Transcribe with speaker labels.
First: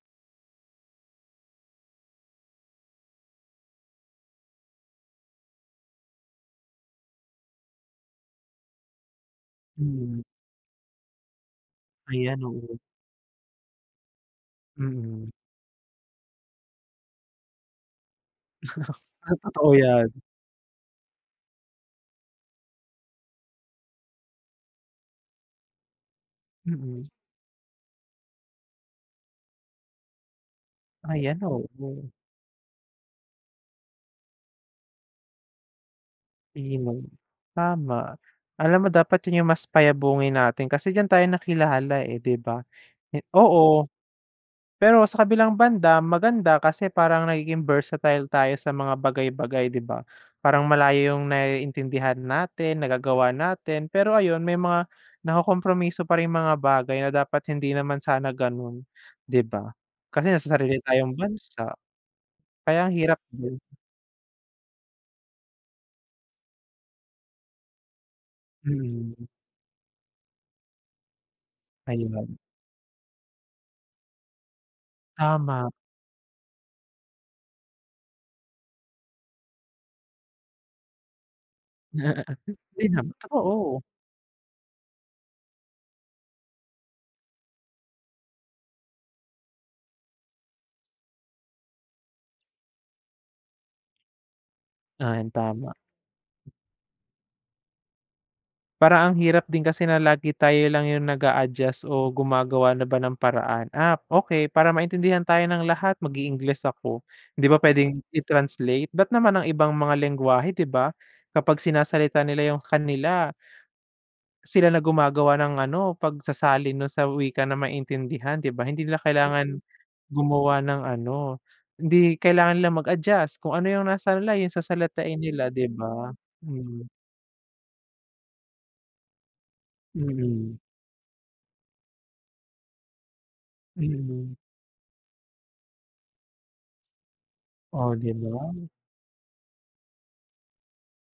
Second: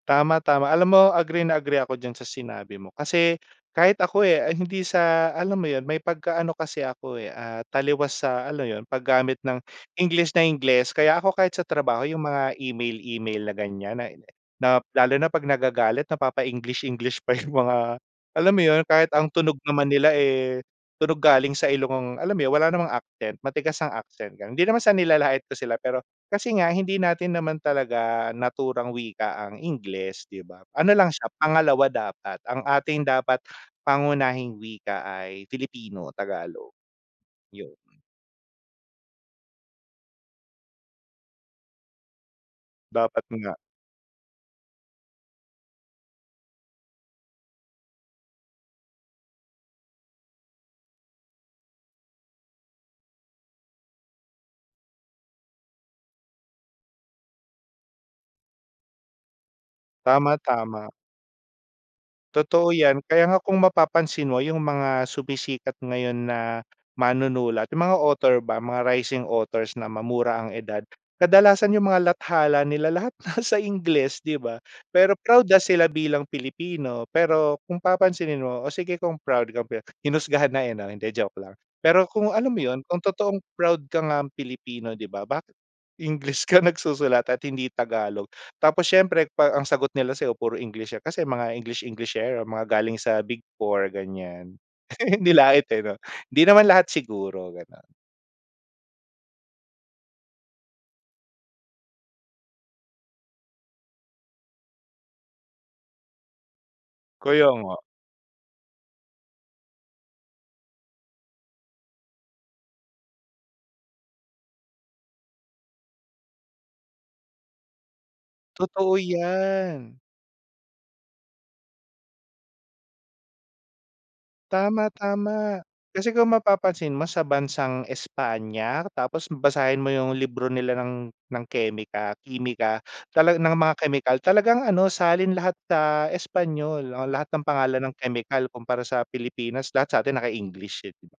Speaker 1: Tama, tama, alam mo agree na agree ako diyan sa sinabi mo kasi kahit ako, eh, hindi sa alam mo 'yon may pagka-ano kasi ako, eh, ah, taliwas sa ano 'yon paggamit ng
Speaker 2: Mhm.
Speaker 1: Ingles na Ingles. Kaya ako kahit sa trabaho yung
Speaker 2: Ayan,
Speaker 1: mga
Speaker 2: oo.
Speaker 1: email-email na gan'yan. na na lalo
Speaker 2: Mm.
Speaker 1: na pag nagagalit napapa-English-English pa yung mga, alam mo 'yon. Kahit ang
Speaker 2: Ay
Speaker 1: tunog
Speaker 2: totoo,
Speaker 1: naman nila,
Speaker 2: 'yan.
Speaker 1: eh, tunog galing sa ilong, alam mo wala namang accent matigas ang accent, hindi naman sa nilalait ko sila pero kasi nga hindi
Speaker 2: Mm.
Speaker 1: natin naman talaga naturang wika ang Ingles, 'di ba? Ano lang siya
Speaker 2: Ayan,
Speaker 1: pangalawa
Speaker 2: oo.
Speaker 1: dapat, ang ating dapat pangunahing wika ay Filipino, Tagalog.
Speaker 2: [unintelligible]
Speaker 1: Yun.
Speaker 2: tama. Alam mo dapat 'yon yung mas payabungin natin kasi diyan tayo nakilala, eh, 'di ba? Eh,
Speaker 1: Dapat nga.
Speaker 2: oo. Pero sa kabilang banda maganda kasi parang nagiging versatile tayo sa mga bagay-bagay, 'di ba? Parang malayo yung naiintindihan natin nagagawa natin pero ayun may mga nakokompromiso pa ring mga bagay na dapat hindi naman sana gano'n, 'di ba? Kasi
Speaker 1: Tama,
Speaker 2: nasa sarili
Speaker 1: tama.
Speaker 2: tayong bansa.
Speaker 1: Totoo
Speaker 2: Kaya ang
Speaker 1: 'yan,
Speaker 2: hirap
Speaker 1: kaya nga kung
Speaker 2: din.
Speaker 1: mapapansin mo yung mga sumisikat ngayon na manunulat yung mga author ba mga
Speaker 2: Mm.
Speaker 1: rising authors na mamura ang edad. Kadalasan yung mga
Speaker 2: Ayun.
Speaker 1: lathala nila lahat nasa Ingles, 'di ba? Pero proud na
Speaker 2: Tama.
Speaker 1: sila bilang Pilipino pero kung papansinin mo, o sige kung proud ka be. Hinusgahan na, eh, no? Hindi joke lang. Pero kung alam mo yun
Speaker 2: Di
Speaker 1: kung
Speaker 2: naman,
Speaker 1: totoong
Speaker 2: totoo.
Speaker 1: proud ka ngang Pilipino 'di ba, bakit English ka nagsusulat at hindi Tagalog. Tapos siyempre pag ang sagot nila sayo puro English kasi mga English Englishero mga galing sa big 4 gan'yan,
Speaker 2: Ay,
Speaker 1: nilait
Speaker 2: tama.
Speaker 1: eh 'no. Hindi naman lahat siguro ganon.
Speaker 2: Parang ang hirap din kasi na lagi tayo lang yung nag-aadjust o gumagawa na ba ng paraan, "Ah, okey para maintindihan tayo ng lahat mag-i-Ingles ako," 'di
Speaker 1: Kaya
Speaker 2: ba
Speaker 1: nga.
Speaker 2: puwedeng i-translate, ba't naman ang ibang mga lenggwahe 'di ba kapag sinasalita nila yung kanila. Sila na gumagawa ng ano pagsasalin nun sa wika na maintindihan, 'di ba? Hindi
Speaker 1: Totoo,
Speaker 2: nila kailangan
Speaker 1: 'yan.
Speaker 2: gumawa ng ano, hindi kailangan nila mag-adjust kung ano yung nasa-line yung
Speaker 1: Tama,
Speaker 2: sasalitain nila,
Speaker 1: tama
Speaker 2: di
Speaker 1: kasi
Speaker 2: ba?
Speaker 1: kung
Speaker 2: Mhm.
Speaker 1: mapapansin mo sa bansang Espanya, tapos basahin mo yung libro
Speaker 2: Mm.
Speaker 1: nila ng ng kemik kimika talaan ng mga kemikal
Speaker 2: Mm.
Speaker 1: talagang ano, salin lahat sa Espanyol o lahat ng pangalan
Speaker 2: Oh,
Speaker 1: ng
Speaker 2: 'di
Speaker 1: kemikal
Speaker 2: ba.
Speaker 1: kumpara sa Pilipinas lahat sa atin naka-English, eh, di ba?